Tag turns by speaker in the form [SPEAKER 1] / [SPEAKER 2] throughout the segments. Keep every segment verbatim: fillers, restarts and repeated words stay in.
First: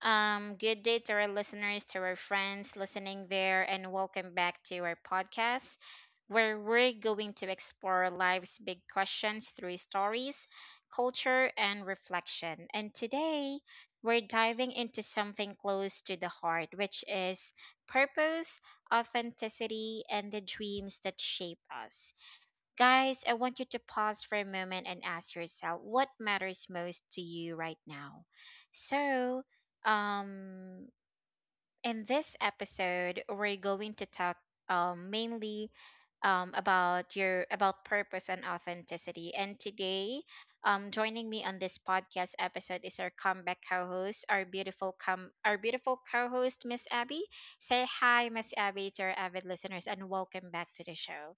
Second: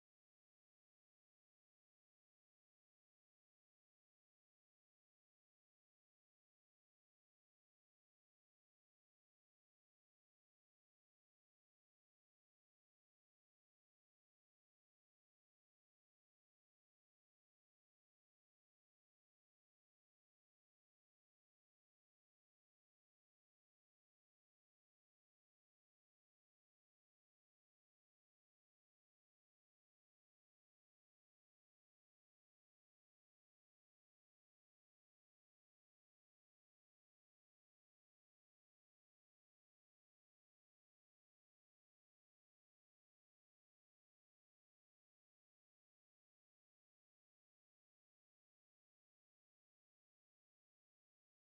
[SPEAKER 1] Um, good day to our listeners, to our friends listening there, and welcome back to our podcast where we're going to explore life's big questions through stories, culture, and reflection. And today, we're diving into something close to the heart, which is purpose, authenticity, and the dreams that shape us. Guys, I want you to pause for a moment and ask yourself what matters most to you right now. So, um, in this episode, we're going to talk um, mainly um, about your about purpose and authenticity. And today, um, joining me on this podcast episode is our comeback co-host, our beautiful com- our beautiful co-host, Miss Abby. Say hi, Miss Abby, to our avid listeners, and welcome back to the show.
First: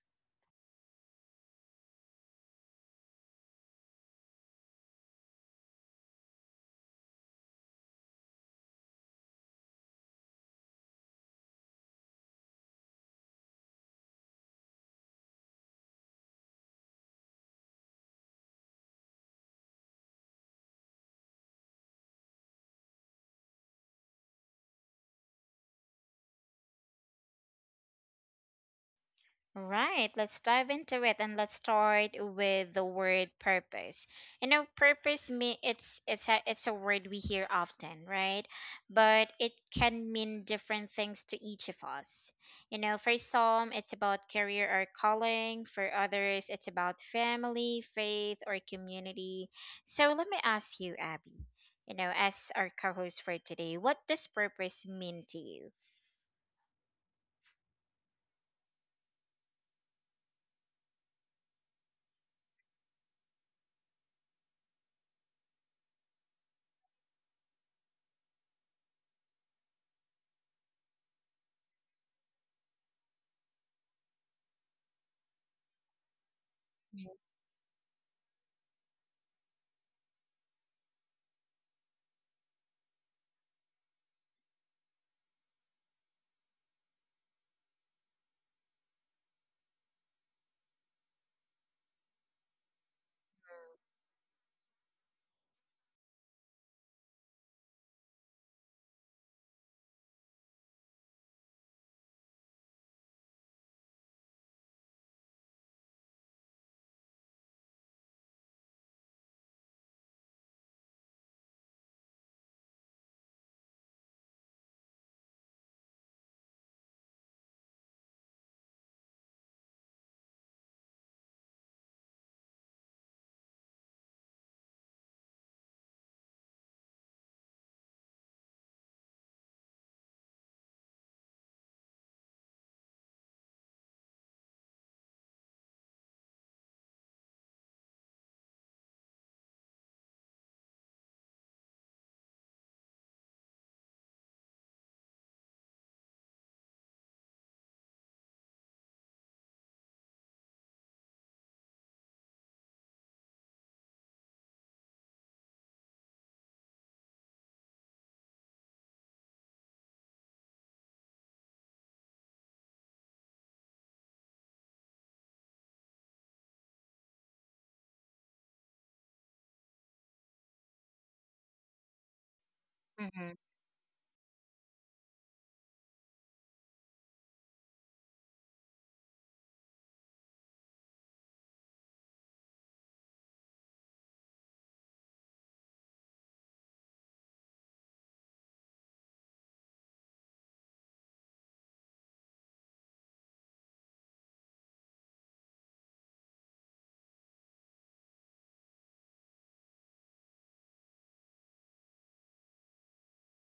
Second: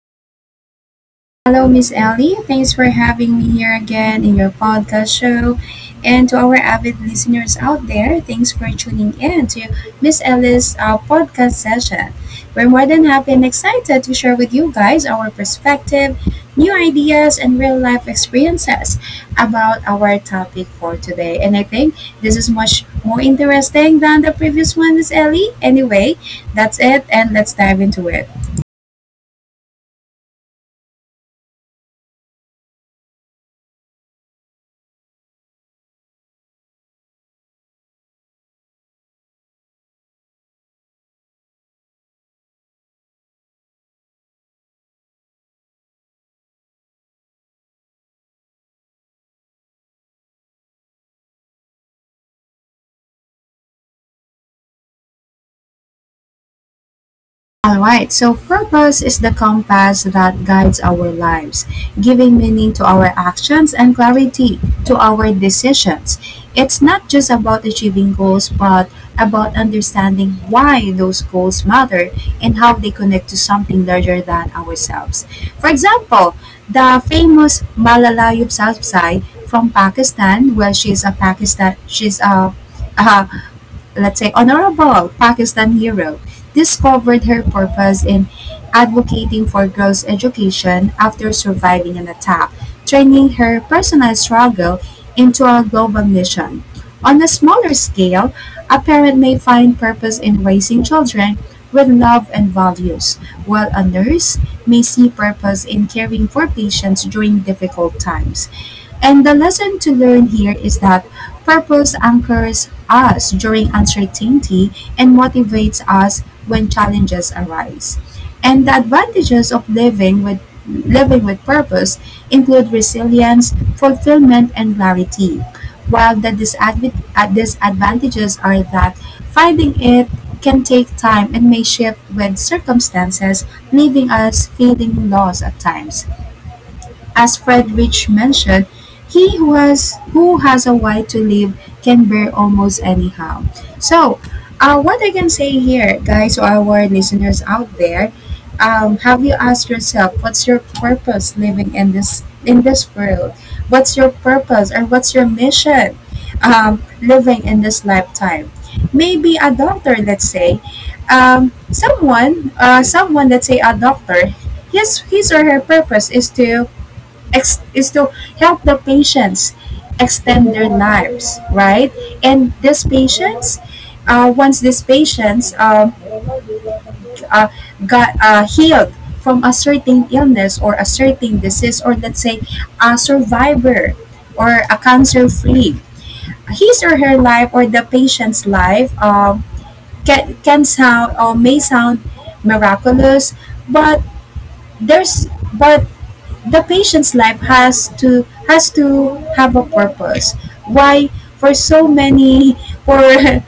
[SPEAKER 2] Hello, Miss Ellie. Thanks for having me here again in your podcast show. And to our avid listeners out there, thanks for tuning in to Miss Ellie's uh, podcast session. We're more than happy and excited to share with you guys our perspective, new ideas, and real life experiences about our topic for today. And I think this is much more interesting than the previous one, Miss Ellie. Anyway, that's it, and let's dive into it.
[SPEAKER 1] Right, let's dive into it and let's start with the word purpose. You know, purpose me it's it's a it's a word we hear often, right? But it can mean different things to each of us. You know, for some it's about career or calling, for others it's about family, faith or community. So let me ask you, Abby, you know, as our co-host for today, what does purpose mean to you?
[SPEAKER 2] Alright, so purpose is the compass that guides our lives, giving meaning to our actions and clarity to our decisions. It's not just about achieving goals, but about understanding why those goals matter and how they connect to something larger than ourselves. For example, the famous Malala Yousafzai from Pakistan. Well, she's a Pakistan, she's a, a, let's say, honorable Pakistan hero, discovered her purpose in advocating for girls' education after surviving an attack, turning her personal struggle into a global mission. On a smaller scale, a parent may find purpose in raising children with love and values, while a nurse may see purpose in caring for patients during difficult times. And the lesson to learn here is that purpose anchors us during uncertainty and motivates us when challenges arise. And the advantages of living with living with purpose include resilience, fulfillment, and clarity, while the disadv- uh, disadvantages are that finding it can take time and may shift with circumstances, leaving us feeling lost at times. As Fred Rich mentioned, he who has who has a why to live can bear almost anyhow. So, uh, what I can say here, guys, to our listeners out there, um, have you asked yourself what's your purpose living in this in this world? What's your purpose or what's your mission, um, living in this lifetime? Maybe a doctor, let's say, um, someone, uh, someone, let's say a doctor, his his or her purpose is to ex- is to help the patients extend their lives, right? And these
[SPEAKER 1] Mm-hmm.
[SPEAKER 2] patients, uh, once these patients uh, uh, got uh, healed from a certain illness or a certain disease, or let's say a survivor or a cancer free, his or her life or the patient's life um, can, can sound or may sound miraculous, but there's but the patient's life has to has to have a purpose why, for so many, for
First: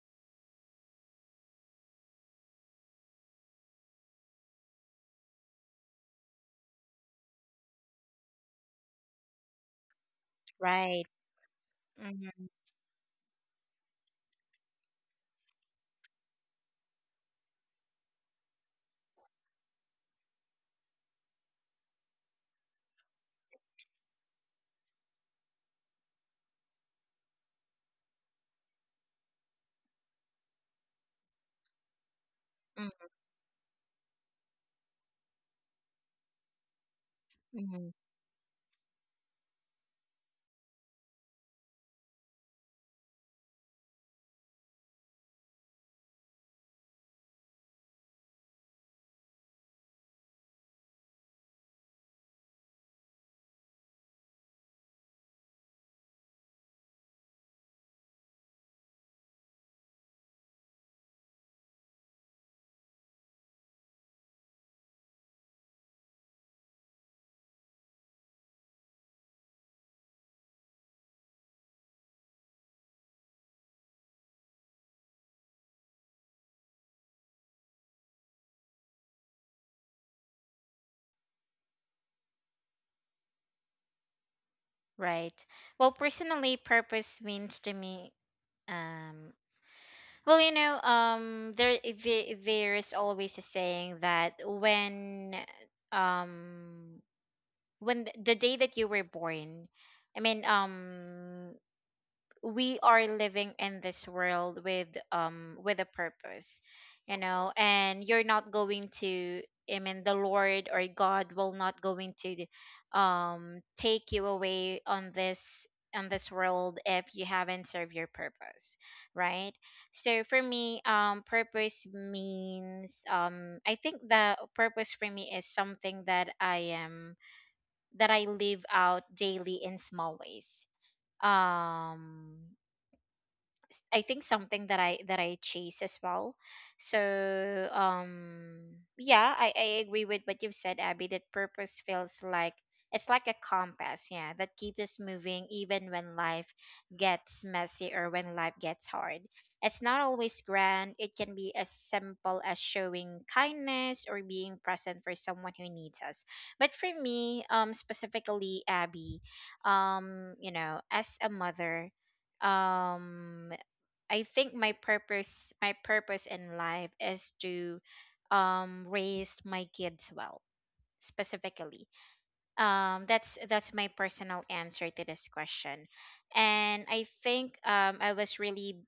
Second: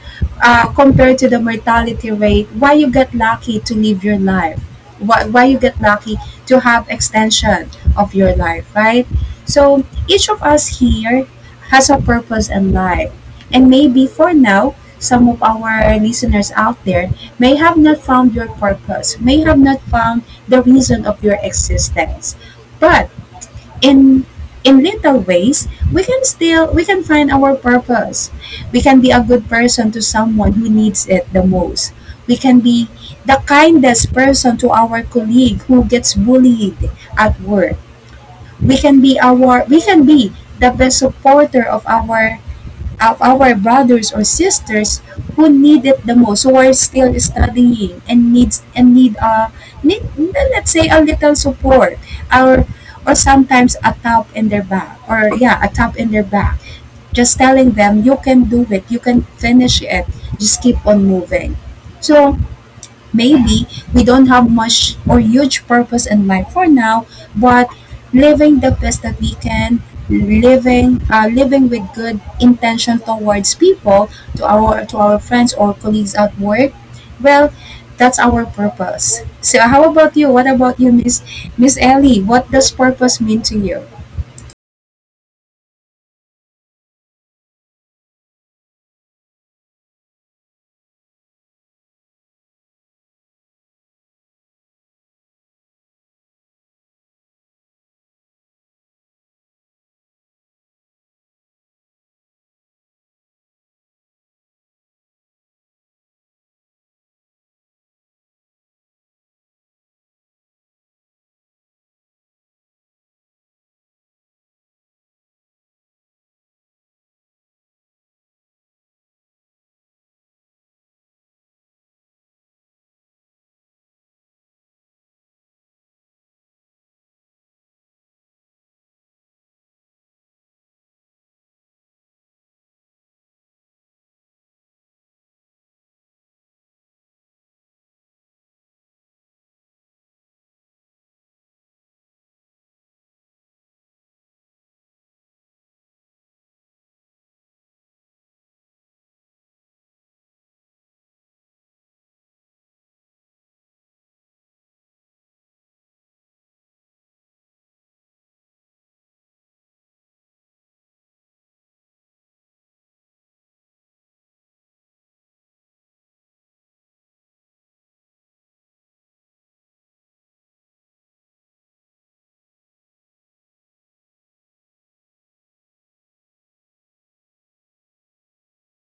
[SPEAKER 2] uh, compared to the mortality rate, why you get lucky to live your life, why, why you get lucky to have extension of your life, right? So each of us
[SPEAKER 1] Right.
[SPEAKER 2] here has a
[SPEAKER 1] Mm-hmm.
[SPEAKER 2] purpose in life, and maybe for now some of our listeners out there may have not found your purpose, may have not found the reason of your existence. But in in little ways, we can still we can find our purpose. We can be a good person to someone who needs it the most. We can be the kindest person to our colleague who gets bullied at work.
[SPEAKER 1] Mm-hmm.
[SPEAKER 2] We can be our we can be the best supporter of our of our brothers or sisters who need it the most, who are still studying and needs and need uh need, let's say, a little support, or or sometimes a tap in their back, or yeah, a tap in their back, just telling them you can do it, you can finish it, just keep on moving. So maybe we don't have much or huge purpose in life for now, but living the best that we can, living uh, living with good intention towards people, to our to our friends or colleagues at work, well, that's our purpose. So how about you? What about you, Miss Miss Ellie? What does purpose mean to you?
[SPEAKER 1] Right. Well, personally, purpose means to me, um, well, you know, um, there the- there's always a saying that when, um, when th- the day that you were born, I mean, um, we are living in this world with um with a purpose, you know, and you're not going to, I mean, the lord or god will not going to um take you away on this, on this world if you haven't served your purpose, right? So for me, um purpose means, um I think the purpose for me is something that I am that I live out daily in small ways, um I think something that I that I chase as well. So um yeah, I, I agree with what you've said, Abby, that purpose feels like it's like a compass, yeah, that keeps us moving even when life gets messy or when life gets hard. It's not always grand. It can be as simple as showing kindness or being present for someone who needs us. But for me, um specifically Abby, um, you know, as a mother, um I think my purpose my purpose in life is to um raise my kids well specifically. Um that's that's my personal answer to this question. And I think um I was really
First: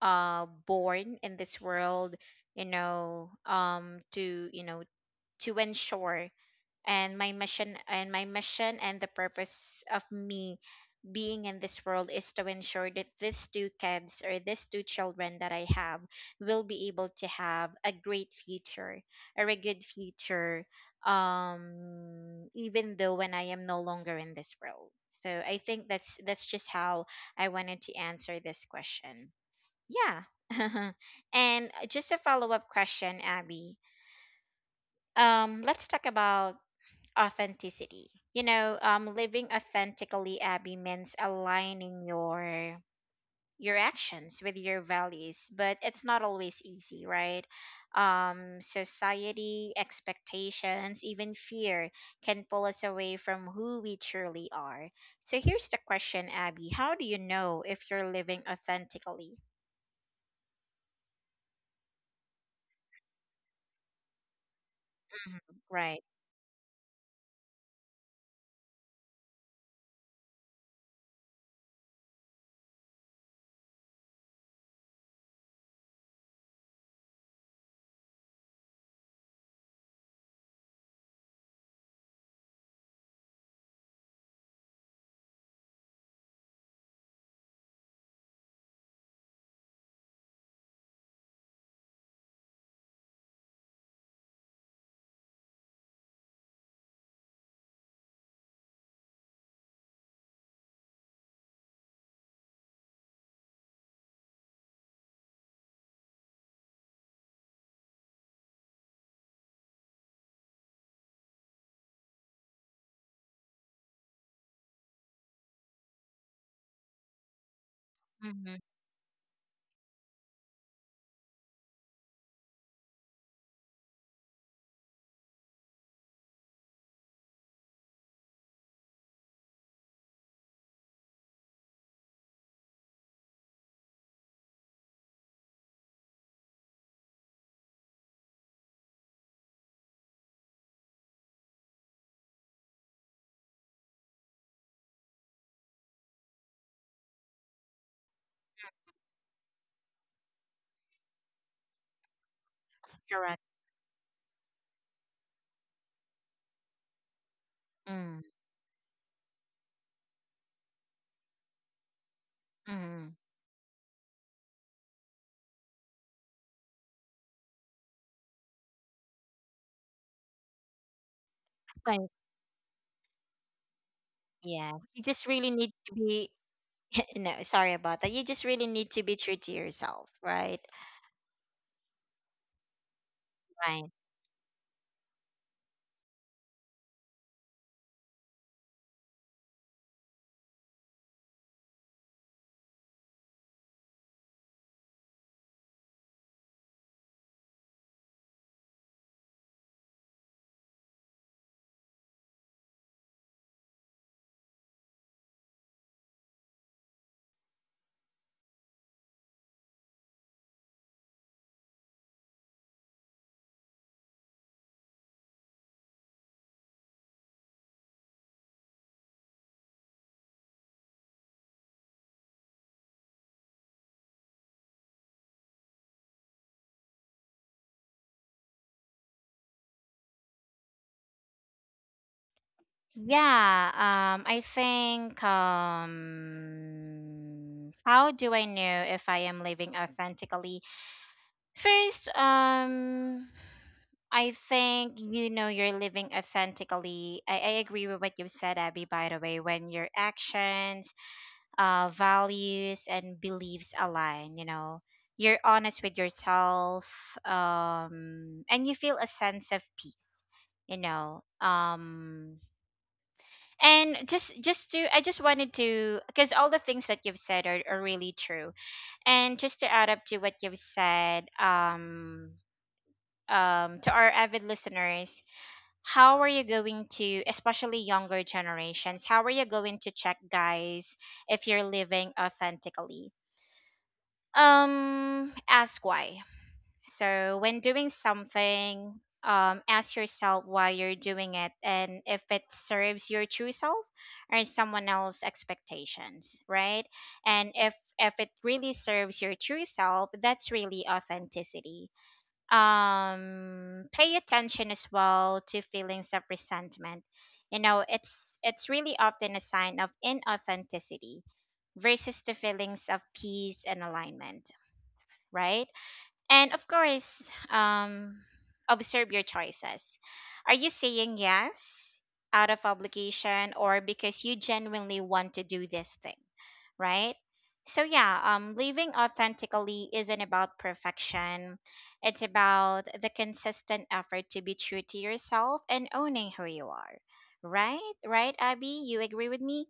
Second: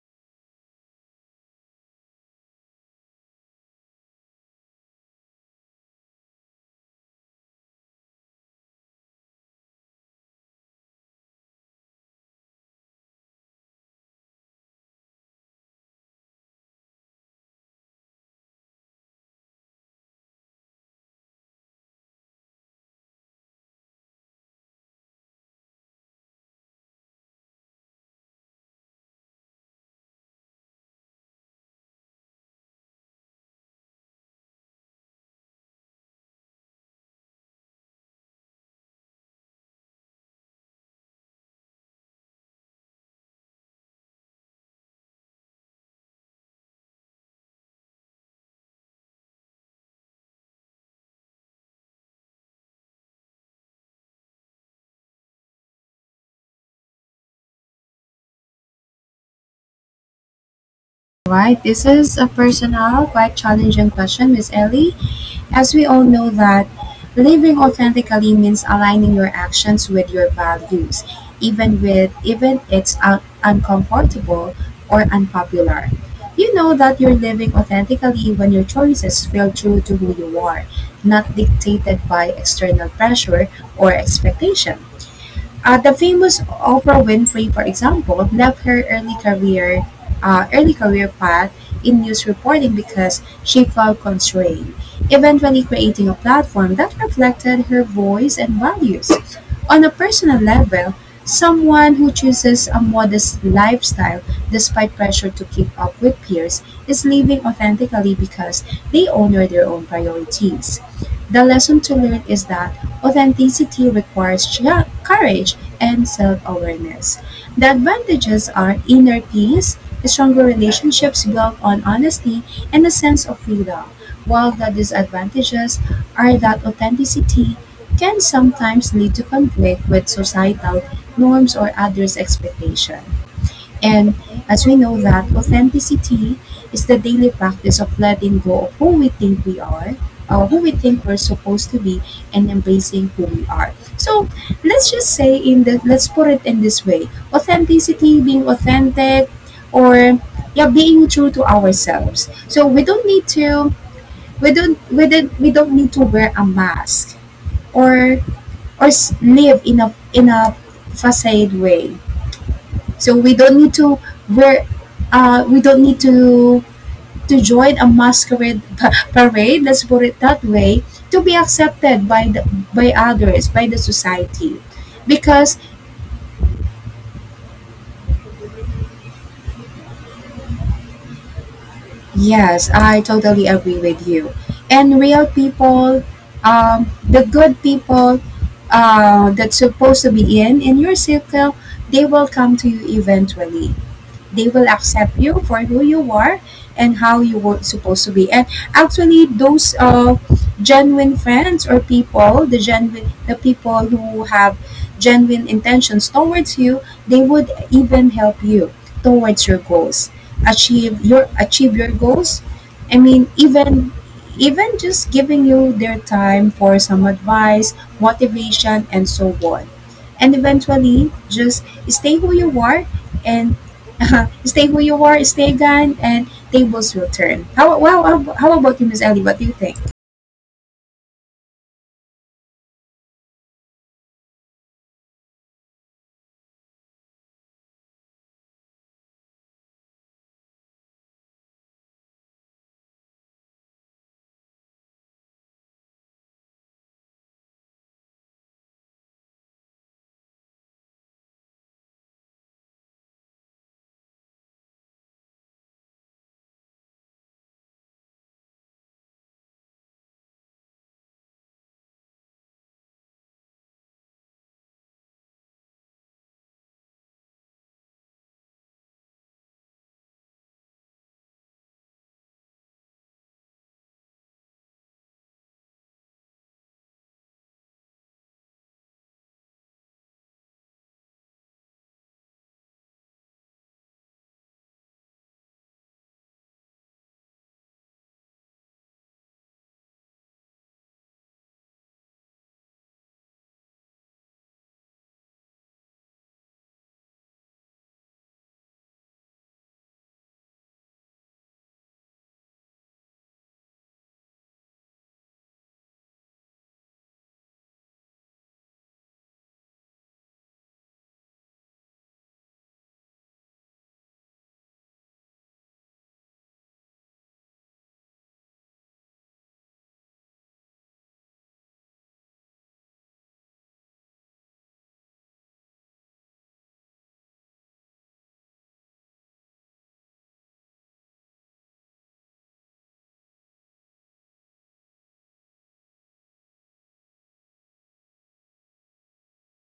[SPEAKER 1] uh born in this world, you know, um to, you know, to ensure, and my mission and my mission and the purpose of me being in this world is to ensure that these two kids or these two children that I have will be able to have a great future or a very good future, um even though when I am no longer in this world. So I think that's that's just how I wanted to answer this question. Yeah. And just a follow-up question, Abby. Um let's talk about authenticity. You know, um, living authentically, Abby, means aligning your your actions with your values, but it's not always easy, right? Um, society, expectations, even fear can pull us away from who we truly are. So here's the question, Abby: how do you know if you're living authentically?
[SPEAKER 2] Right? This is a personal, quite challenging question, Miss Ellie.
[SPEAKER 1] Mhm.
[SPEAKER 2] As we all
[SPEAKER 1] Right.
[SPEAKER 2] know, that living authentically means aligning your actions with your values, even with even it's un- uncomfortable or unpopular. You know that you're living authentically when your choices feel true to who you are, not dictated by external pressure or expectation. Uh, the famous Oprah Winfrey, for example, left her early career, uh, early career path in news reporting because she felt constrained, eventually creating a platform that reflected her voice and values. On a personal level, someone who chooses a modest lifestyle despite pressure to keep up with peers is living authentically because they honor their own priorities. The lesson to learn is that authenticity requires chia- courage and self awareness. The advantages
[SPEAKER 1] Mm-hmm.
[SPEAKER 2] are inner peace, stronger relationships built on honesty, and a sense of freedom, while the disadvantages are that authenticity can sometimes lead to conflict with societal norms or others' expectations. And as we know, that authenticity is the daily practice of letting go of who we think we are, uh, who we think we're supposed to be, and embracing who we are. So let's just say in the let's put it in this way: authenticity, being authentic, or yeah, being true to ourselves. So we don't need
[SPEAKER 1] Correct.
[SPEAKER 2] to we don't we don't we don't need to wear a mask,
[SPEAKER 1] Mm-hmm.
[SPEAKER 2] or or s- live in a in a facade way. So we don't need to wear, uh, we don't need to to join a masquerade pa- parade. Let's put it that way, to be
[SPEAKER 1] But
[SPEAKER 2] accepted by the, by others, by the society,
[SPEAKER 1] yeah, you just really
[SPEAKER 2] because
[SPEAKER 1] need to be. No, sorry about that. You just really need to be true to yourself, right?
[SPEAKER 2] yes, I totally agree
[SPEAKER 1] Right.
[SPEAKER 2] with you. And real people, um, the good people, uh, that's supposed to be in in your circle, they will come to you eventually. They will accept you for who you are and how you were supposed to be. And actually those, uh, genuine friends or people, the genuine, the people who have genuine intentions towards you, they would even help you towards your goals, achieve your achieve your goals. I mean, even, even just giving you their time for some advice, motivation, and so on. And eventually just stay who you are, and stay who you are, stay gone, and tables will turn. How, wow, how, how about you, Miss Ellie? What do you think?
[SPEAKER 1] Yeah. Um, I think, um, how do I know if I am living authentically? First, um, I think you know you're living authentically. I, I agree with what you said, Abby, by the way, when your actions, uh, values, and beliefs align, you know, you're honest with yourself, um, and you feel a sense of peace, you know. Um and just just to i just wanted to, because all the things that you've said are, are really true, and just to add up to what you've said, um um to our avid listeners, how are you going to, especially younger generations, how are you going to check, guys, if you're living authentically? Um ask why. So when doing something, um, ask yourself why you're doing it and if it serves your true self or someone else's expectations, right? And if if it really serves your true self, that's really authenticity. Um, pay attention as well to feelings of resentment. You know, it's it's really often a sign of inauthenticity versus the feelings of peace and alignment, right? And of course, um, observe your choices. Are you saying yes out of obligation or because you genuinely want to do this thing, right? So yeah, um, living authentically isn't about perfection. It's about the consistent effort to be true to yourself and owning who you are. Right? Right, Abby? You agree with me?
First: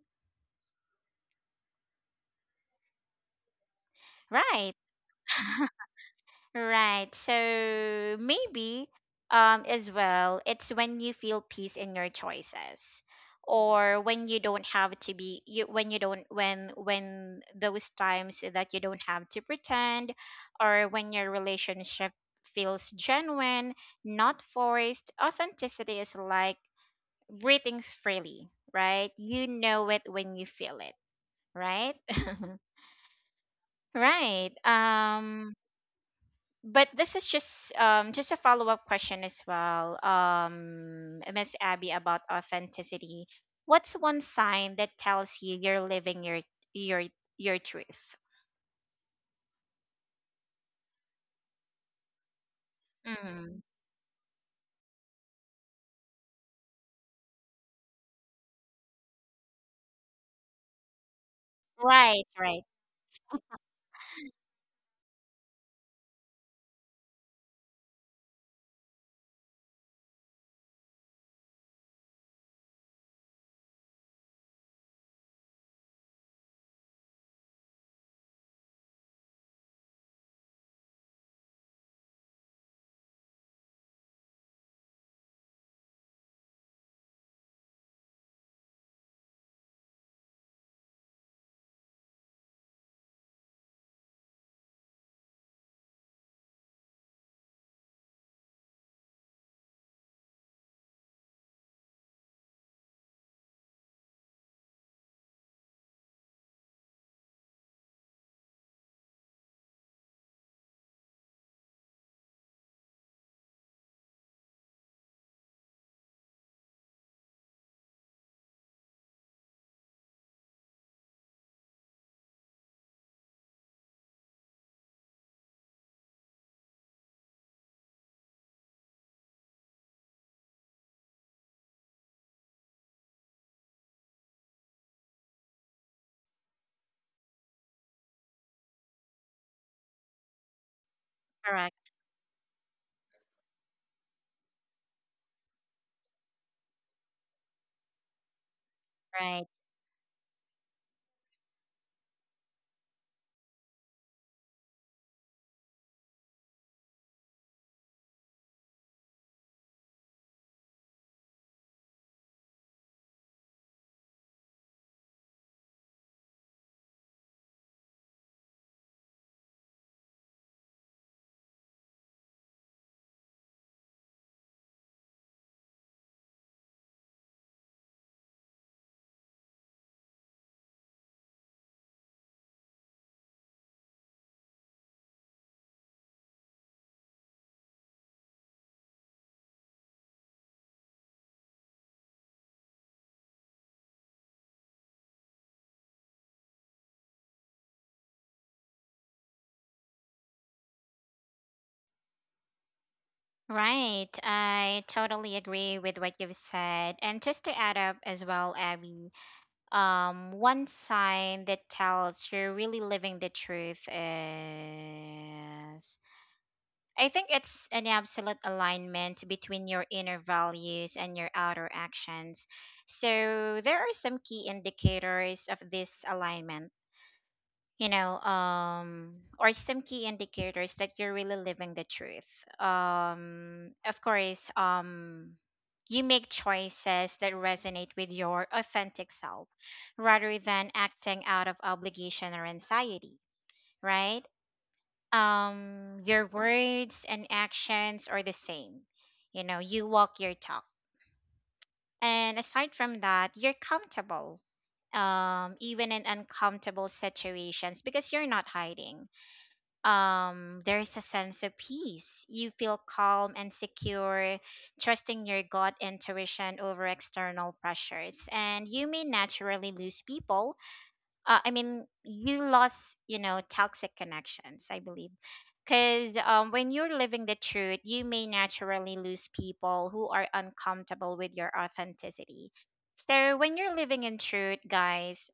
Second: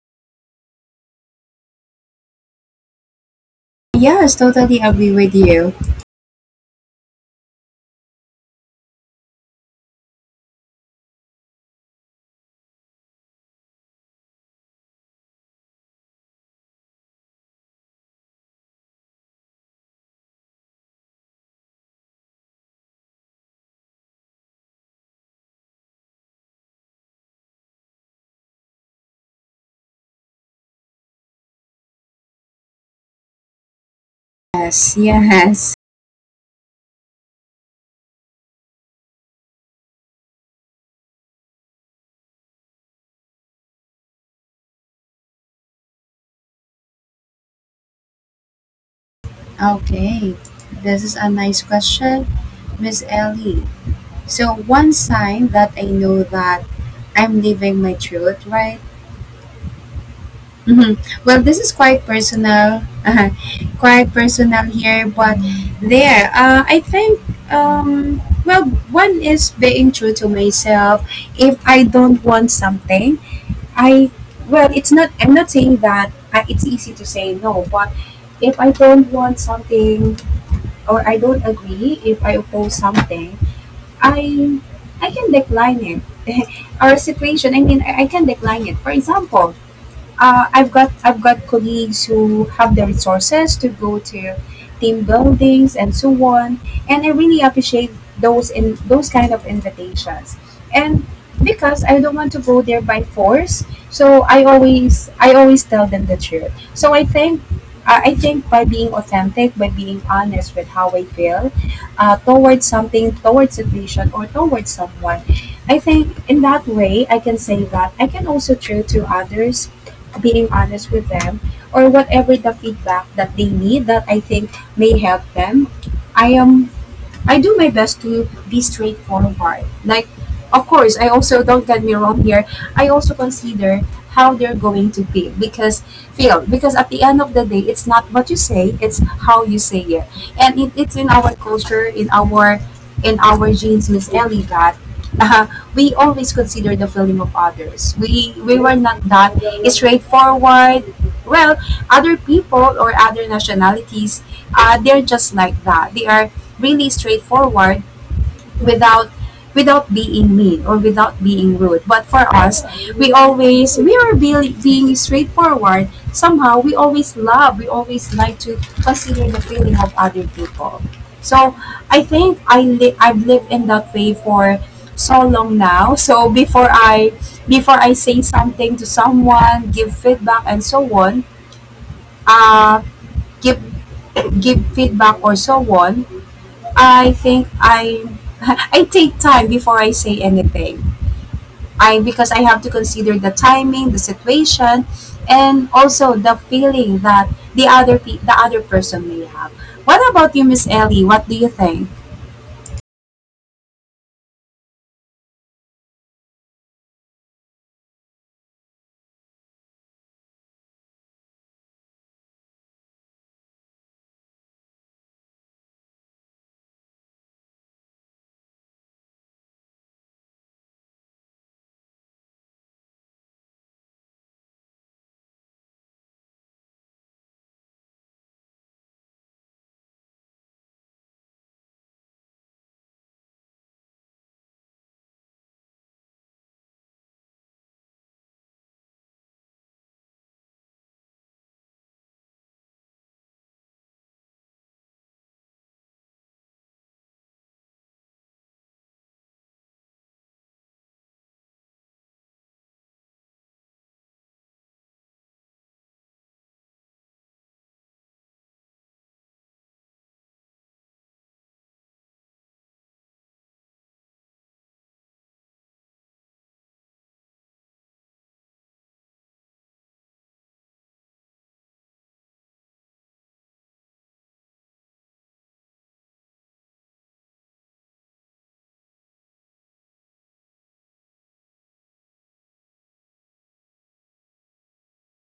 [SPEAKER 2] Yes,
[SPEAKER 1] Right.
[SPEAKER 2] totally agree with you.
[SPEAKER 1] Right. So maybe um as well, it's when you feel peace in your choices or when you don't have to be you when you don't when when those times that you don't have to pretend or when your relationship feels genuine, not forced. Authenticity is like breathing freely, right? You know it when you feel it, right? Right.
[SPEAKER 2] Yes,
[SPEAKER 1] Um
[SPEAKER 2] yes.
[SPEAKER 1] but this is just um just a follow-up question as well, um Miss Abby, about authenticity. What's one sign that tells you you're living your your your truth?
[SPEAKER 2] Okay, this is a nice question, Miss
[SPEAKER 1] Mm.
[SPEAKER 2] Ellie. So, one sign that I know that I'm living my truth, right? Hmm. Well, this is quite
[SPEAKER 1] Right. Right.
[SPEAKER 2] personal. Uh quite personal here, but there, uh, I think, um, well, one is being true to myself. If I don't want something, I, well, it's not, I'm not saying that uh, it's easy to say no, but if I don't want something or I don't agree, if I oppose something, I, I can decline it. Our situation, I mean, I I can decline it. For example, uh, I've got I've got colleagues who have the resources to go to team buildings and so on, and I really appreciate those in those kind of invitations. And because I don't want to go there by force, so I always I always tell them the truth. So I think I I think by being authentic, by being honest with how I feel, uh, towards something, towards situation, or towards someone, I think in that way I can say that I can also true to others, being honest with them, or whatever the feedback that they need that I think may help them. I am I do my best to be straightforward. Like, of course, I also don't get me wrong here. I also consider how they're going to feel, because feel because at the end of the day, it's not what you say, it's how you say it. And it, it's in our culture,
[SPEAKER 1] Correct.
[SPEAKER 2] in our in our genes, Miss Ellie, that, uh, we always consider the feeling of others. We we were not that
[SPEAKER 1] Right.
[SPEAKER 2] straightforward. Well, other people or other nationalities, uh, they're just like that. They are really straightforward without, without being mean or without being rude. But for us, we always we are be, being straightforward. Somehow, we always love. We always like to consider the feeling of other people. So I think I li- I've lived in that way for so long now. So before I before I say something to someone, give feedback and so on, uh, give give feedback or so on, I think I I take time before I say anything. I, because I have to consider the timing, the situation, and also the feeling that the other pe- the other person may have. What about you, Miss Ellie? What do you think?
[SPEAKER 1] Right. I totally agree with what you've said. And just to add up as well, Abby, um, one sign that tells you're really living the truth is, I think it's an absolute alignment between your inner values and your outer actions. So there are some key indicators of this alignment, you know, um, or some key indicators that you're really living the truth. Um, of course, um, you make choices that resonate with your authentic self rather than acting out of obligation or anxiety, right? Um your words and actions are the same, you know, you walk your talk. And aside from that, you're comfortable, um even in uncomfortable situations, because you're not hiding. Um there is a sense of peace, you feel calm and secure, trusting your gut intuition over external pressures, and you may naturally lose people, uh, I mean, you lost, you know, toxic connections, I believe. Because um, when you're living the truth, you may naturally lose people who are uncomfortable with your authenticity. So when you're living in truth, guys,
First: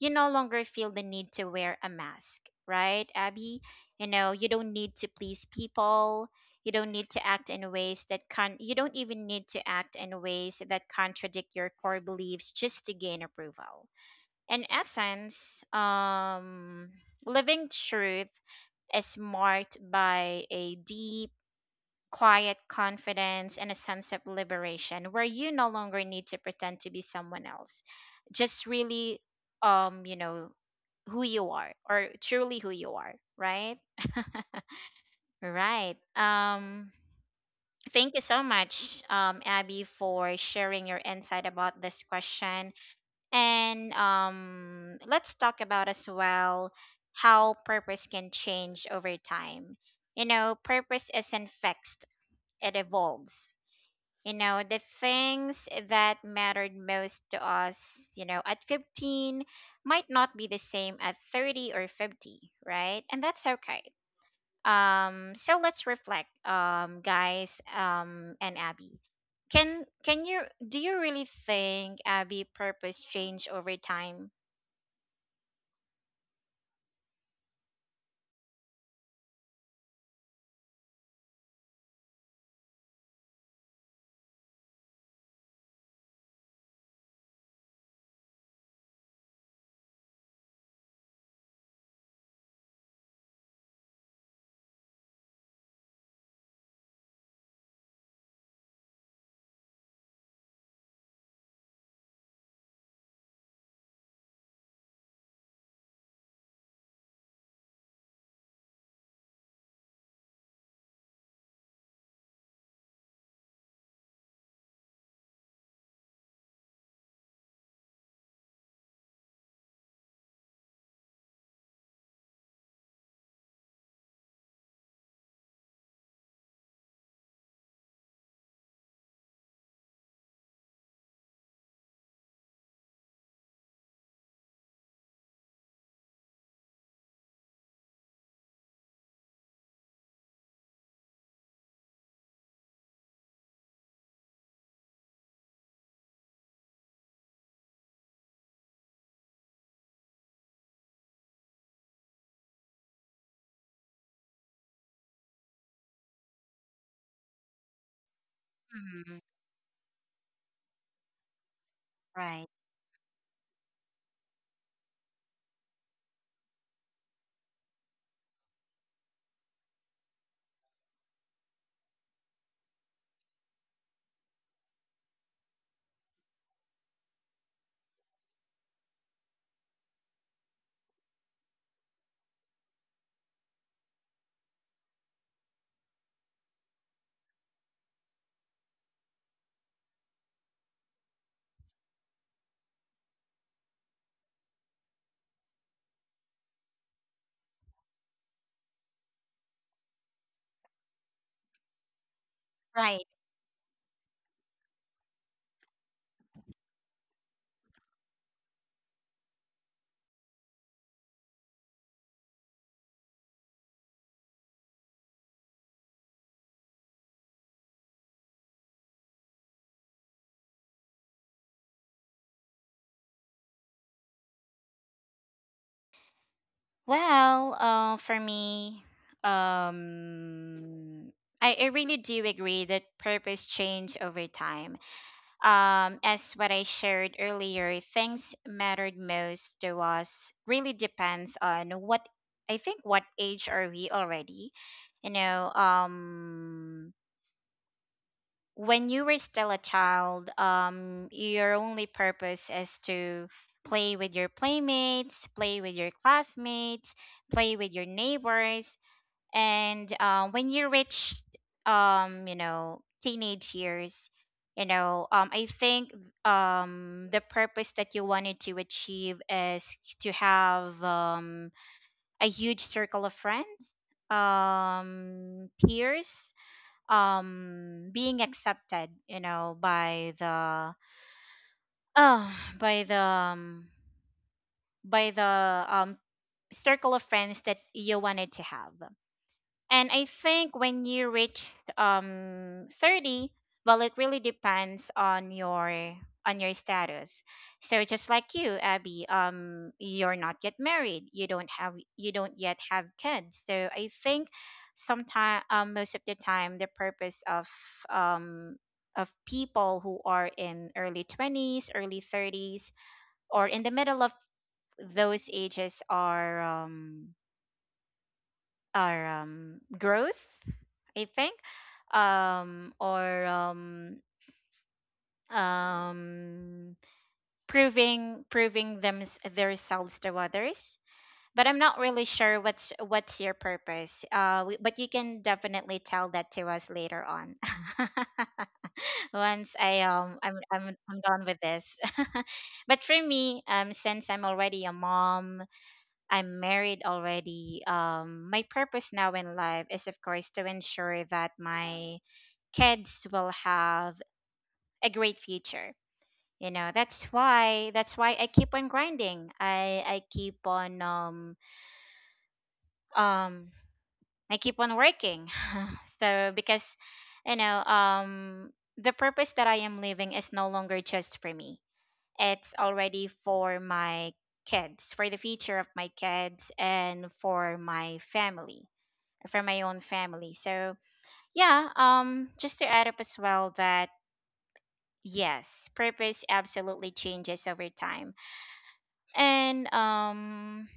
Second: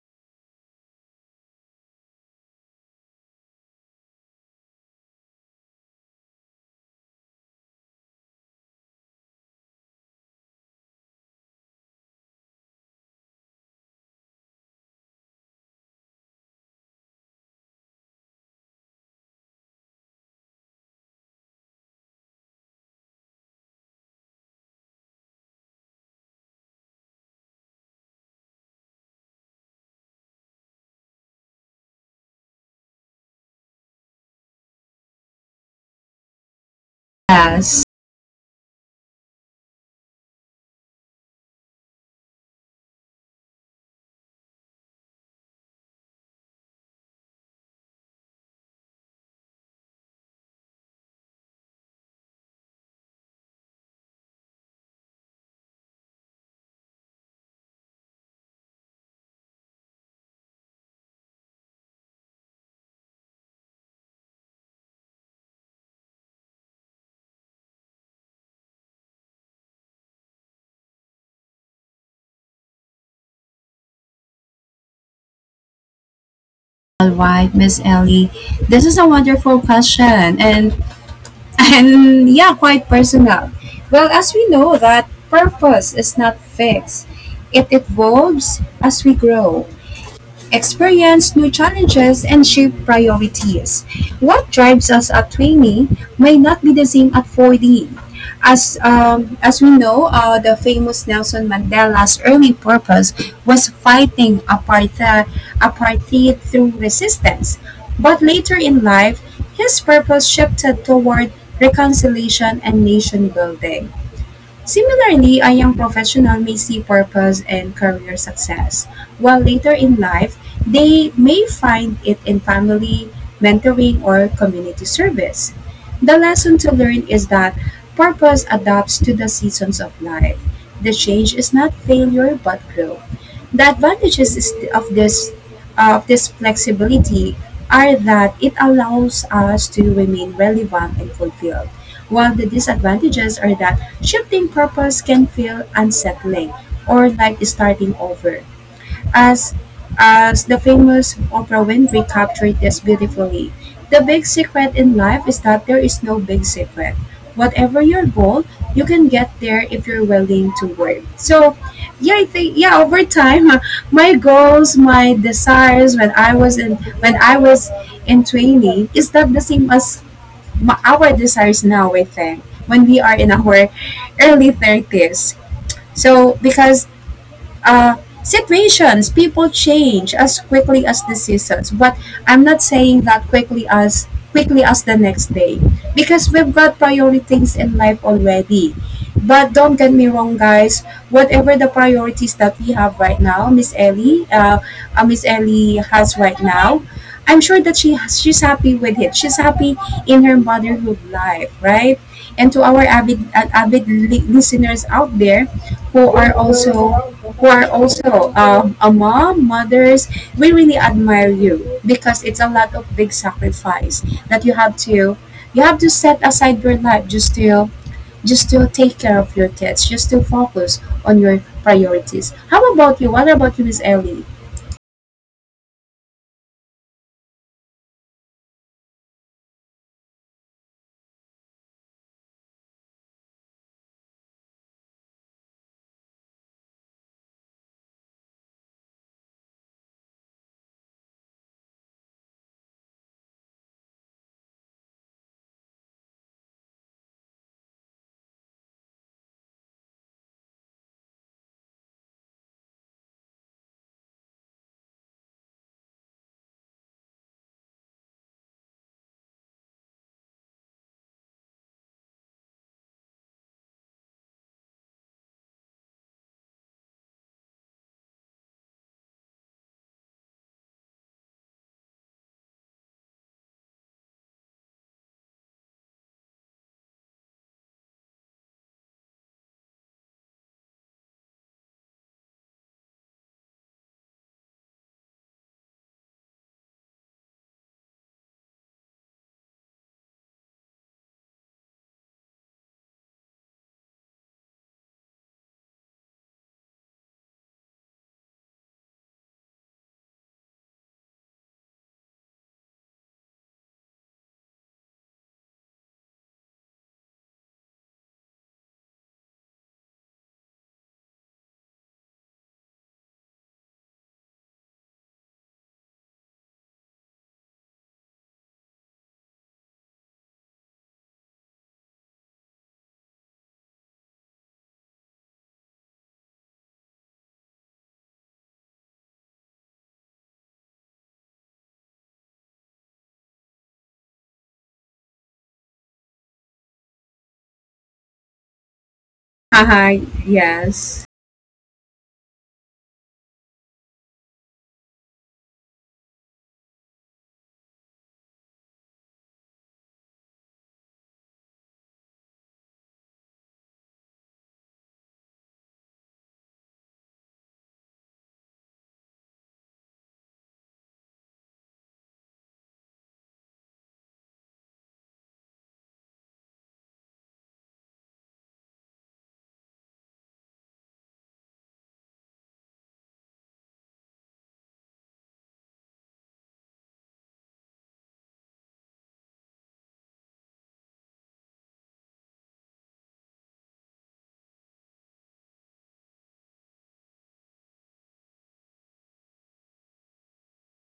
[SPEAKER 1] you no longer feel the need to wear a mask, right, Abby? You know, you don't need to please people. You don't need to act in ways that can. You don't even need to act in ways that contradict your core beliefs just to gain approval. In essence, um, living truth is marked by a deep, quiet confidence and a sense of liberation where you no longer need to pretend to be someone else. Just really, um, you know, who you are or truly who you are, right? Right. Um,
[SPEAKER 2] Yes.
[SPEAKER 1] thank you so much, um, Abby, for sharing your insight about this question. And um, let's talk about as well how purpose can change over time. You know, purpose isn't fixed, it evolves. You know, the things that mattered most to us, you know, at fifteen might not be the same at thirty or fifty, right? And that's okay. Um, so let's reflect, um, guys, um, and Abby. Can can you, do you really think, Abby, purpose change over time?
[SPEAKER 2] All right, Miss Ellie. This is a wonderful question, and and yeah, quite personal. Well, as we know, that purpose is not fixed. It evolves as we grow, experience new challenges, and shift priorities. What drives us at twenty may not be the same at forty. As, um, as we know, uh, the famous Nelson Mandela's early purpose was fighting apartheid, apartheid through resistance. But later in life, his purpose shifted toward reconciliation and nation building. Similarly, a young professional may see purpose and career success, while later in life, they may find it in family, mentoring, or community service. The lesson to learn is that purpose adapts to the seasons of life. The change is not failure but growth. The advantages is- of this of this flexibility are that it allows us to remain relevant and fulfilled, while the disadvantages are that shifting purpose can feel unsettling or like starting over. As as the famous Oprah Winfrey captured this beautifully, the big secret in life is that there is no big secret. Whatever your goal, you can get
[SPEAKER 1] Mhm.
[SPEAKER 2] there if you're willing to work. So, yeah, I think,
[SPEAKER 1] Right.
[SPEAKER 2] yeah, over time, my goals, my desires when I was in when I was in training is not the same as ma- our desires now, I think, when we are in our early thirties. So, because uh, situations, people change as quickly as the seasons. But I'm not saying that quickly as quickly as the next day, because we've got priority things in life already. But don't get me wrong, guys. Whatever the priorities that we have right now, Miss Ellie, uh, uh, Miss Ellie has right now, I'm sure that she has, she's happy with it. She's happy in her motherhood life, right? And to our
[SPEAKER 1] Right.
[SPEAKER 2] avid uh, avid listeners out there who are also who are also um, a mom, mothers, we really admire you, because it's a lot of big sacrifice that you have to you have to set aside your life just to just to take care of your kids, just to focus on your priorities. How about you? What about you, Miss Ellie?
[SPEAKER 1] Well, uh, for me, um, I, I really do agree that purpose change over time. Um, as what I shared earlier, things mattered most to us really depends on what, I think, what age are we already. You know, um, when you were still a child, um, your only purpose is to play with your playmates, play with your classmates, play with your neighbors, and uh, when you reach, um, you know, teenage years, you know, um, I think um, the purpose that you wanted to achieve is to have um, a huge circle of friends, um, peers, um being accepted, you know, by the uh, by the um, by the um circle of friends that you wanted to have. And I think when you reach um thirty, well, it really depends on your on your status. So just like you, Abby, um, you're not yet married. You don't have you don't yet have kids. So I think sometime, um, most of the time the purpose of um of people who are in early twenties, early thirties, or in the middle of those ages are um or um, growth, I think, um, or um, um, proving proving them themselves to others. But I'm not really sure what's what's your purpose. Uh, we, but you can definitely tell that to us later on. Once I
[SPEAKER 2] Haha,
[SPEAKER 1] um I'm I'm I'm
[SPEAKER 2] yes.
[SPEAKER 1] done with this. But for me, um, since I'm already a mom, I'm married already. Um, my purpose now in life is, of course, to ensure that my kids will have a great future. You know, that's why that's why I keep on grinding. I I keep on um um I keep on working. So because you know um the purpose that I am living is no longer just for me. It's already for my kids, for the future of my kids, and for my family. For my own family. So yeah, um, just to add up as well that yes, purpose absolutely changes over time, and um,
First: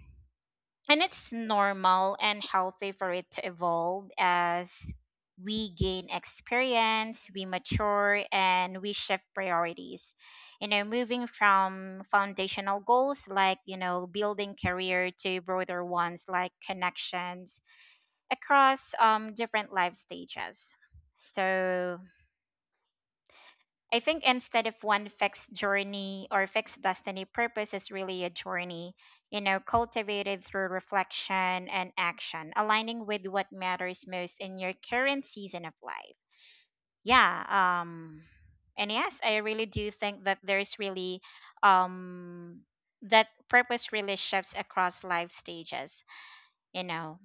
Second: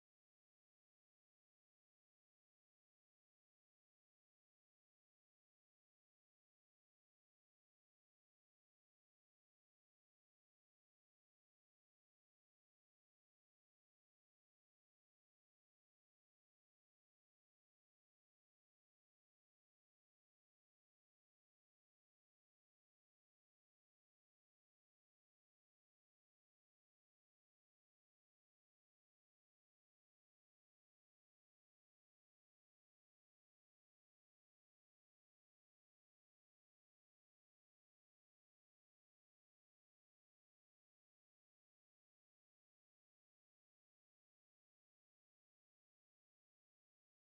[SPEAKER 1] and it's normal and healthy for it to evolve as we gain experience, we mature, and we shift priorities. You know, moving from foundational goals like, you know, building career to broader ones like connections across um, different life stages. So I think instead of one fixed journey or fixed destiny, purpose is really a journey, you know, cultivated through reflection and action, aligning with what matters most in your current season of life. Yeah. Um, and yes, I really do think that there's really um, that purpose really shifts across life stages, you know.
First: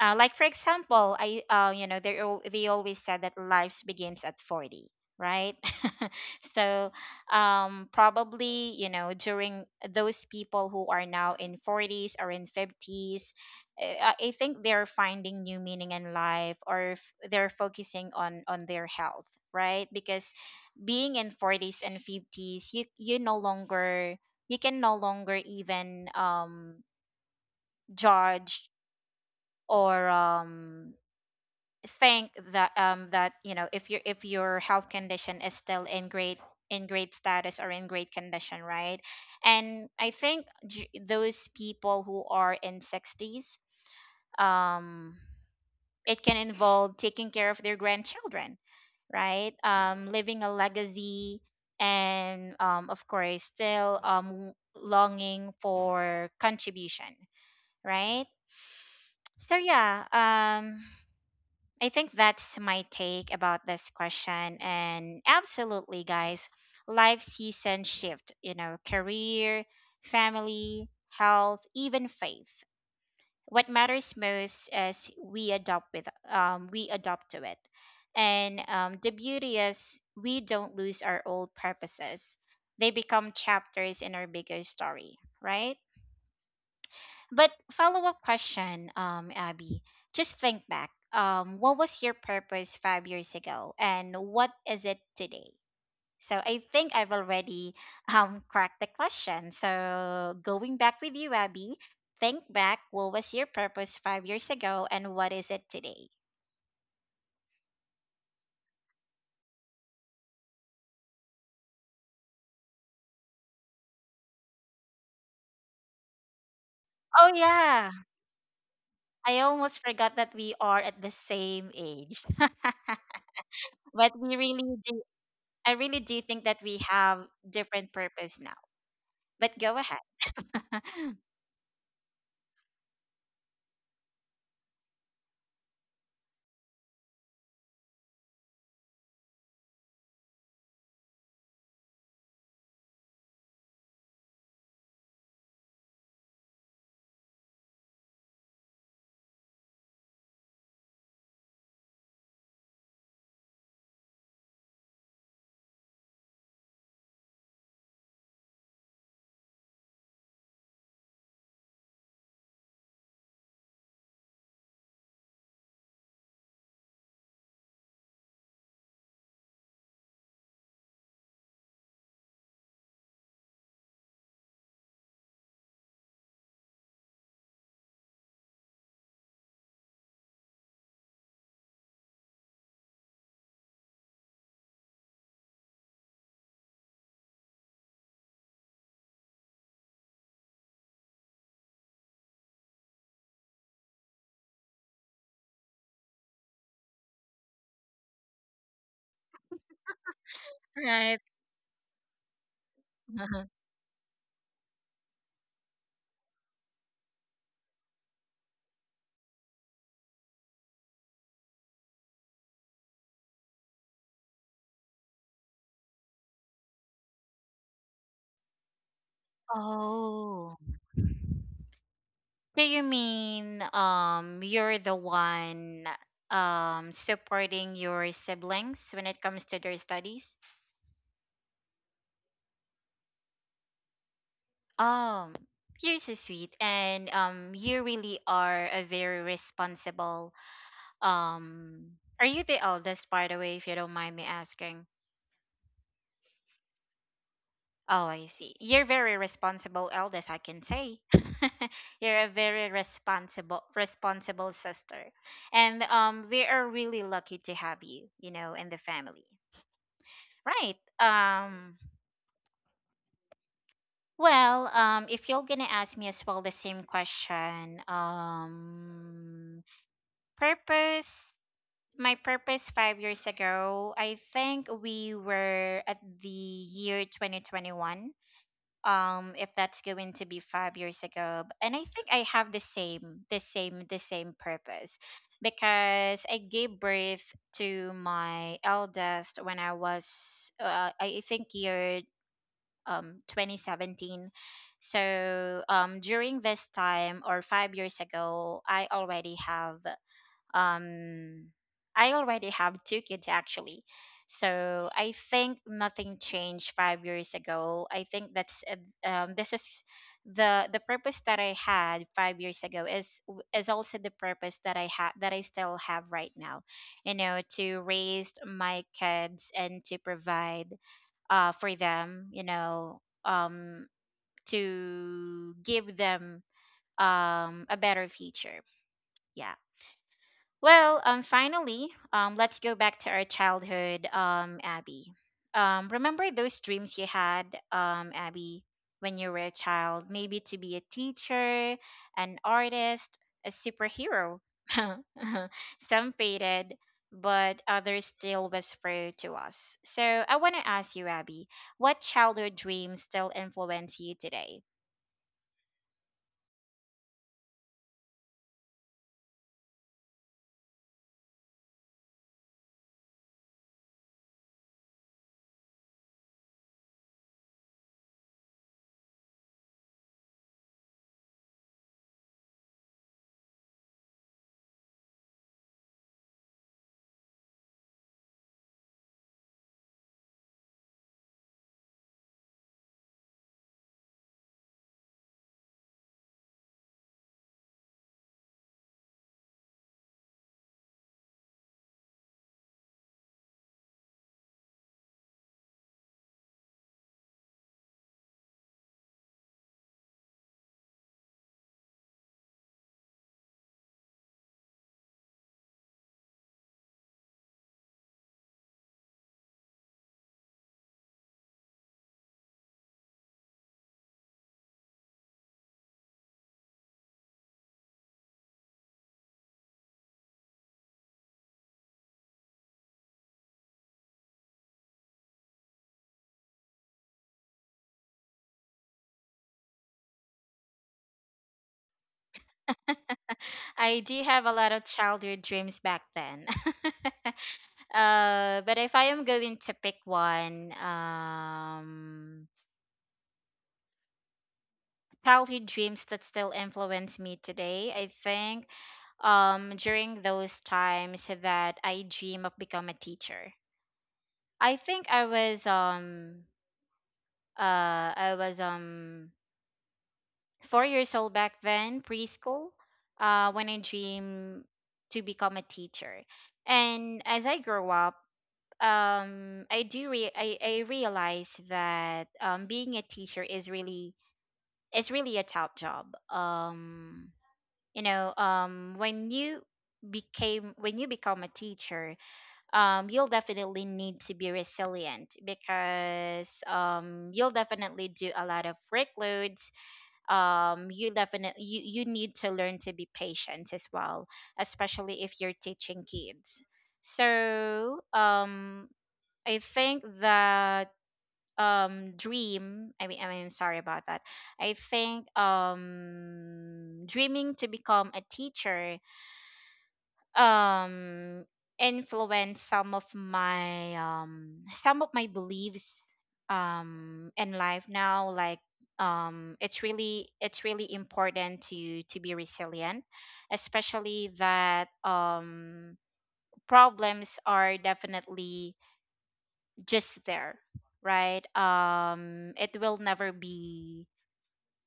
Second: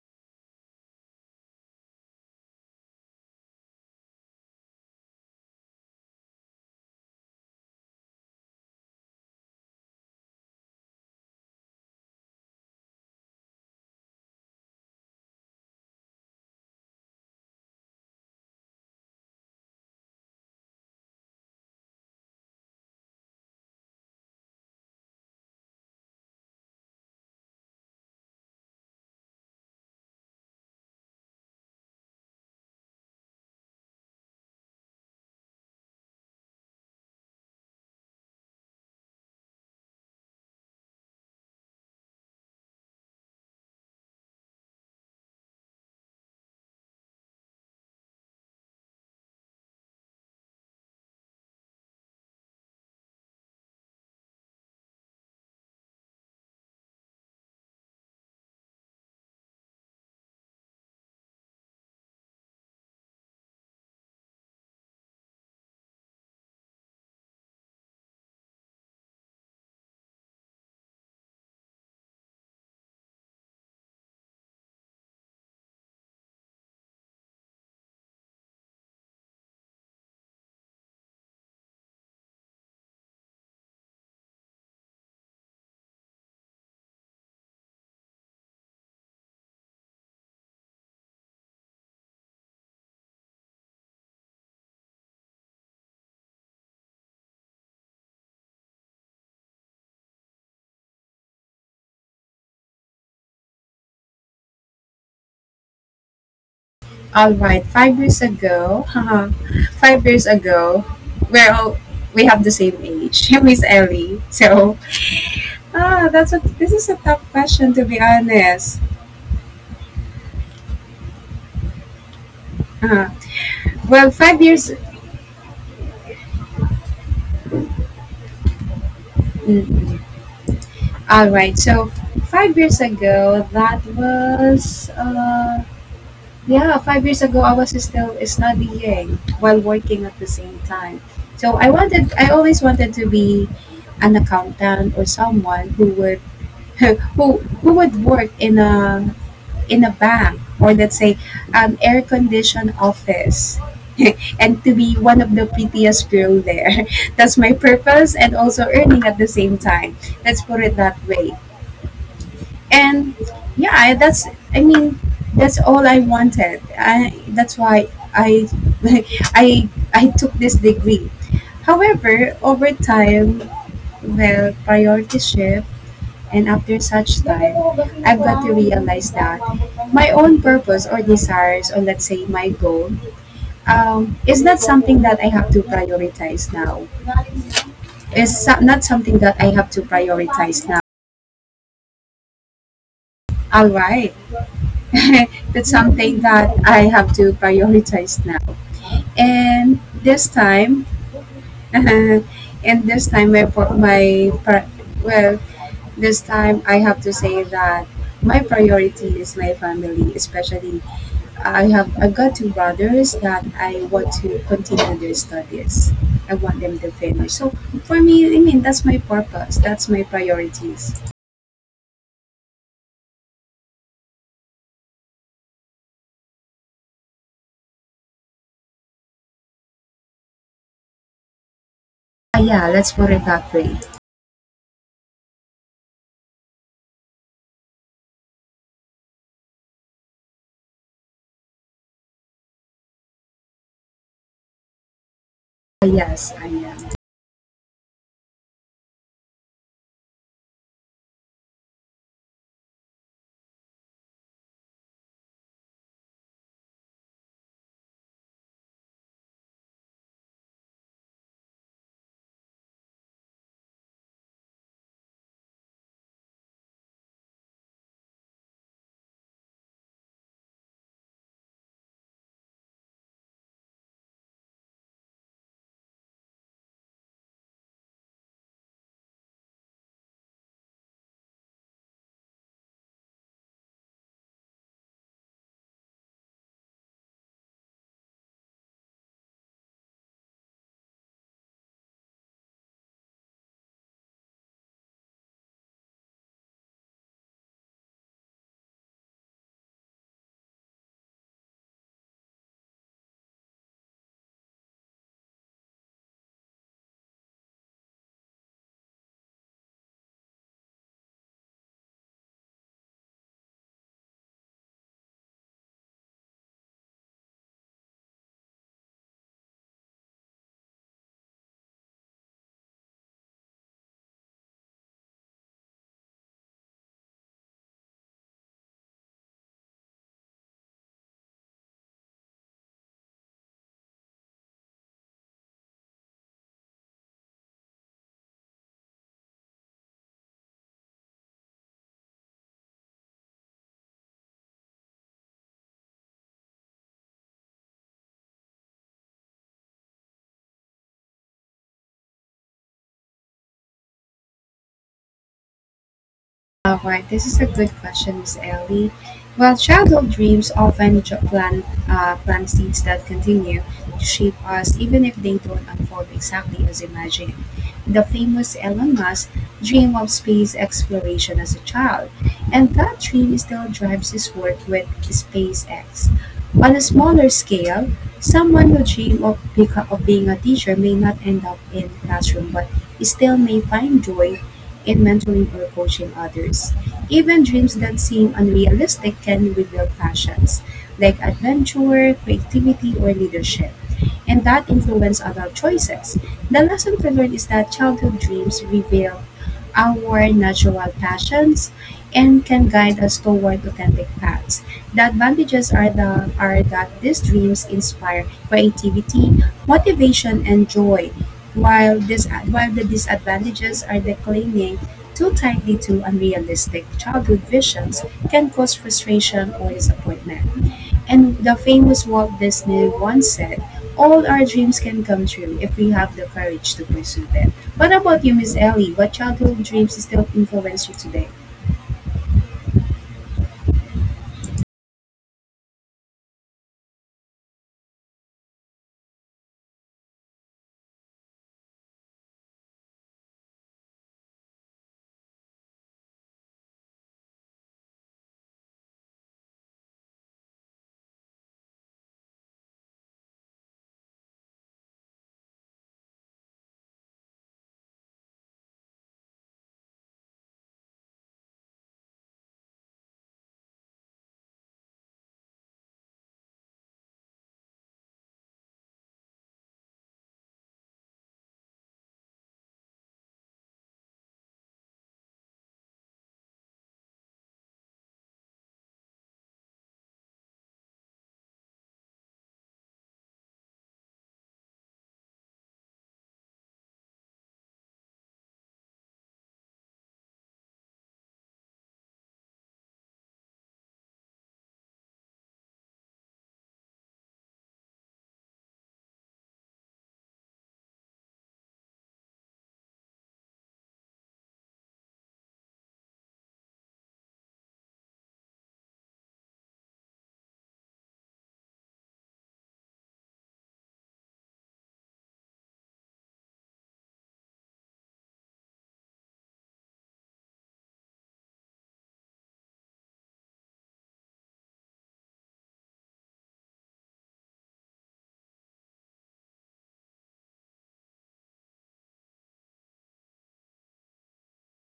[SPEAKER 1] Uh, like for example, I uh, you know they al- they always said that life begins at forty, right? So um, probably you know during those people who are now in forties or in fifties, uh, I think they're finding new meaning in life or f- they're focusing on on their health, right? Because being in forties and fifties, you you no longer, you can no longer even um, judge or um think that um that you know if your if your health condition is still in great, in great status or in great condition, right? And I think j- those people who are in sixties, um, it can involve taking care of their grandchildren, right, um, living a legacy, and um of course still um longing for contribution, right. So yeah, um, I think that's my take about this question. And absolutely, guys, life seasons shift, you know, career, family, health, even faith. What matters most is we adopt with um, we adopt to it. And um, The beauty is we don't lose our old purposes. They become chapters in our bigger story, right? But follow up question, um, Abby. Just think back. Um, what was your purpose five years ago, and what is it today? So I think I've already um cracked the question. So going back with you, Abby. Think back. What was your purpose five years ago, and what is it today?
[SPEAKER 2] All right, five years ago, haha, five years ago, we're all, we have the same age, Miss Ellie. So, ah, that's a, this is a tough
[SPEAKER 1] Oh
[SPEAKER 2] question, to
[SPEAKER 1] yeah,
[SPEAKER 2] be honest.
[SPEAKER 1] I almost forgot that we are at the same age.
[SPEAKER 2] Uh, well,
[SPEAKER 1] But we
[SPEAKER 2] five years.
[SPEAKER 1] really do. I really do think that we have different purpose now. But go
[SPEAKER 2] Mm,
[SPEAKER 1] ahead.
[SPEAKER 2] all right. So five years ago, that was, uh, yeah, five years ago I was still studying while working at the same time. So I wanted, I always wanted to be an accountant, or someone who would who who would work in a in a bank, or let's say an air conditioned office, and to be one of the prettiest girl there. That's my purpose, and also earning at the same time, let's put it that way. And yeah, I- that's i mean that's all I wanted. I, that's why I i i took this degree. However, over time, well, priority shift, and after such time, I've got to realize that my own purpose or desires, or let's say my goal, um, is not something that I have to prioritize now. Is so- not something that I have to prioritize now. All right, that's something that I have to prioritize now. And this time,
[SPEAKER 1] Right.
[SPEAKER 2] and this time my pro- my pri- well, this time I have to say that my priority is my family, especially I have I've got two brothers that I want to continue their studies. I want them to finish. So for me, I mean, that's my purpose. That's my
[SPEAKER 1] Oh.
[SPEAKER 2] priorities.
[SPEAKER 1] So you mean um you're the one um supporting your siblings when it comes to their studies?
[SPEAKER 2] Ah, yeah, let's put it that way.
[SPEAKER 1] Um you're so sweet and um you really are a very responsible, um, are you the eldest by the way if you don't mind me asking?
[SPEAKER 2] Ah, yes, I am.
[SPEAKER 1] Oh, I see. You're very responsible eldest, I can say. You're a very responsible responsible sister. And um they are really lucky to have you, you know, in the family. Right. Um, well, um, if you're going to ask me as well the same question, um, purpose, my purpose five years ago, I think we were at the year twenty twenty-one, um if that's going to be five years ago, b- and I think I have the same the same the same purpose because I gave birth to my eldest when I was uh, i I think year um twenty seventeen. So um during this time or five years ago I already have um I already have two kids actually. So I think nothing changed five years ago. I think that's uh, um this is the the purpose that I had five years ago is w- is also the purpose that I have that I still have right now. You know, to raise my kids and to provide uh for them, you know, um to give them um a better future. Yeah. Well, um, finally, um, let's go back to our childhood, um, Abby. Um, remember those dreams you had, um, Abby, when you were a child? Maybe to be a teacher, an artist, a superhero. Some faded, but others still whisper to us. So I want to ask you, Abby, what childhood dreams still influence you today?
[SPEAKER 2] Alright, this is a good question, Miss Ellie. Well, childhood dreams often jo- plant, uh, plant seeds that continue to shape us, even if they don't unfold exactly as imagined. The famous Elon Musk dream of space exploration as a child, and that dream still drives his work with SpaceX. On a smaller scale, someone who dreams of, beco- of being a teacher may not end up in classroom, but still may find joy in mentoring or coaching others. Even dreams that seem unrealistic can reveal passions like adventure, creativity, or leadership, and that influence adult choices. The lesson to learn is that childhood dreams reveal our natural passions and can guide us toward authentic paths. The advantages are, the, are that these dreams inspire creativity, motivation, and joy, while, this, while the disadvantages are that clinging too tightly to unrealistic childhood visions can cause frustration or disappointment. And the famous Walt Disney once said, "All our dreams can come true if we have the courage to pursue them." What about you, Miss Ellie? What childhood dreams still influence you today?
[SPEAKER 1] I do have a lot of childhood dreams back then. Uh, but if I am going to pick one, um, childhood dreams that still influence me today, I think um during those times that I dream of become a teacher. I think I was um uh I was um four years old back then, preschool, uh when I dream to become a teacher. And as I grow up, um I do re- I, I realize that um being a teacher is really, is really a tough job. Um you know, um, when you became when you become a teacher, um you'll definitely need to be resilient because um you'll definitely do a lot of workloads. Um you definitely, you, you need to learn to be patient as well, especially if you're teaching kids. So, um I think that um dream I mean I mean sorry about that. I think um dreaming to become a teacher um influenced some of my um some of my beliefs um in life now, like um it's really it's really important to to be resilient especially that um problems are definitely just there, right, um, it will never be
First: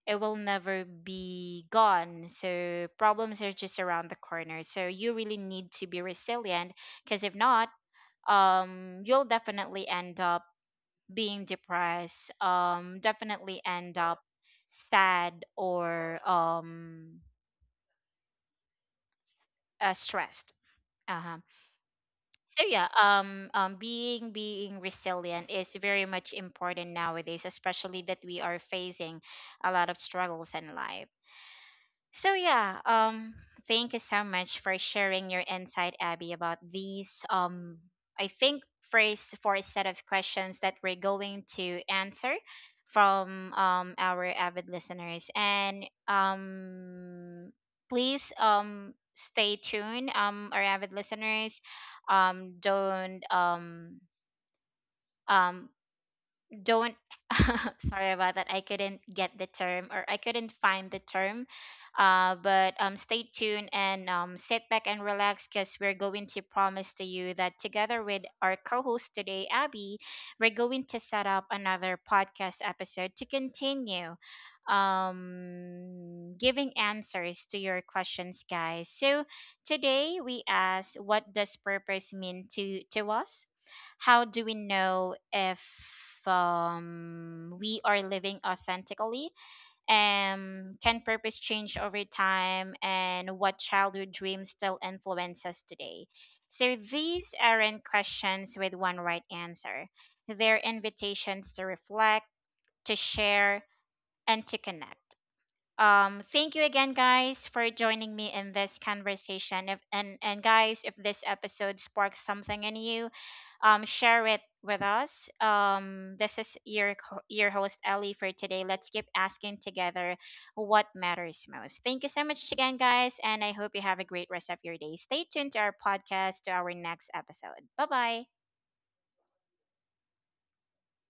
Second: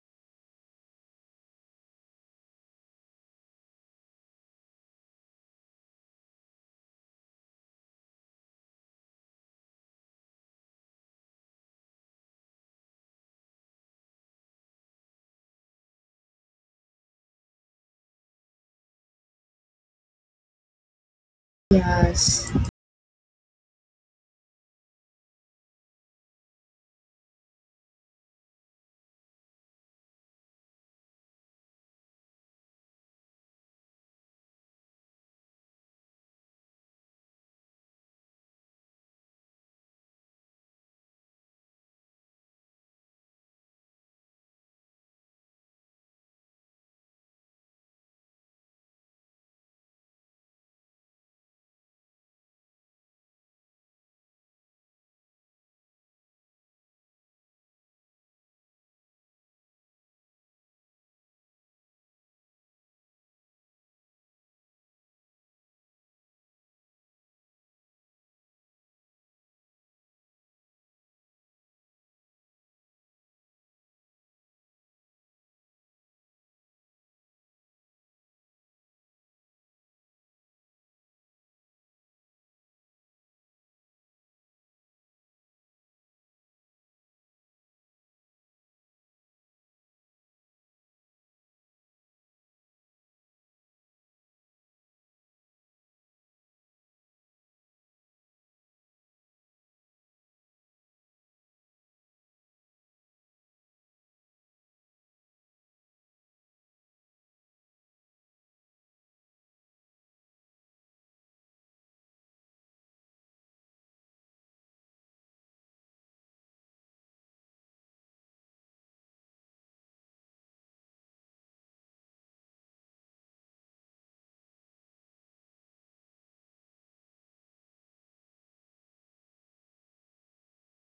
[SPEAKER 1] it will never be gone, so problems are just around the corner, so you really need to be resilient because if not, um, you'll definitely end up being depressed, um definitely end up sad or um uh, stressed. Uh-huh.
[SPEAKER 2] Yes.
[SPEAKER 1] So yeah, um um being being resilient is very much important nowadays, especially that we are facing a lot of struggles in life. So yeah, um, thank you so much for sharing your insight, Abby, about these, um, I think first for a set of questions that we're going to answer from um our avid listeners, and um please um stay tuned, um, our avid listeners, um don't um um don't sorry about that, I couldn't get the term or I couldn't find the term. Uh, but um, stay tuned and um, sit back and relax because we're going to promise to you that together with our co-host today, Abby, we're going to set up another podcast episode to continue, um, giving answers to your questions, guys. So today we ask, what does purpose mean to to us, how do we know if, um, we are living authentically? Um, can purpose change over time? And what childhood dreams still influence us today? So these aren't questions with one right answer. They're invitations to reflect, to share, and to connect. Um, thank you again, guys, for joining me in this conversation. If, and and guys, if this episode sparks something in you, um, share it with us. Um, this is your co- your host Ellie for today. Let's keep asking together what matters most. Thank you so much again, guys, and I hope you have a great rest of your day. Stay tuned to our podcast, to our next episode. Bye bye.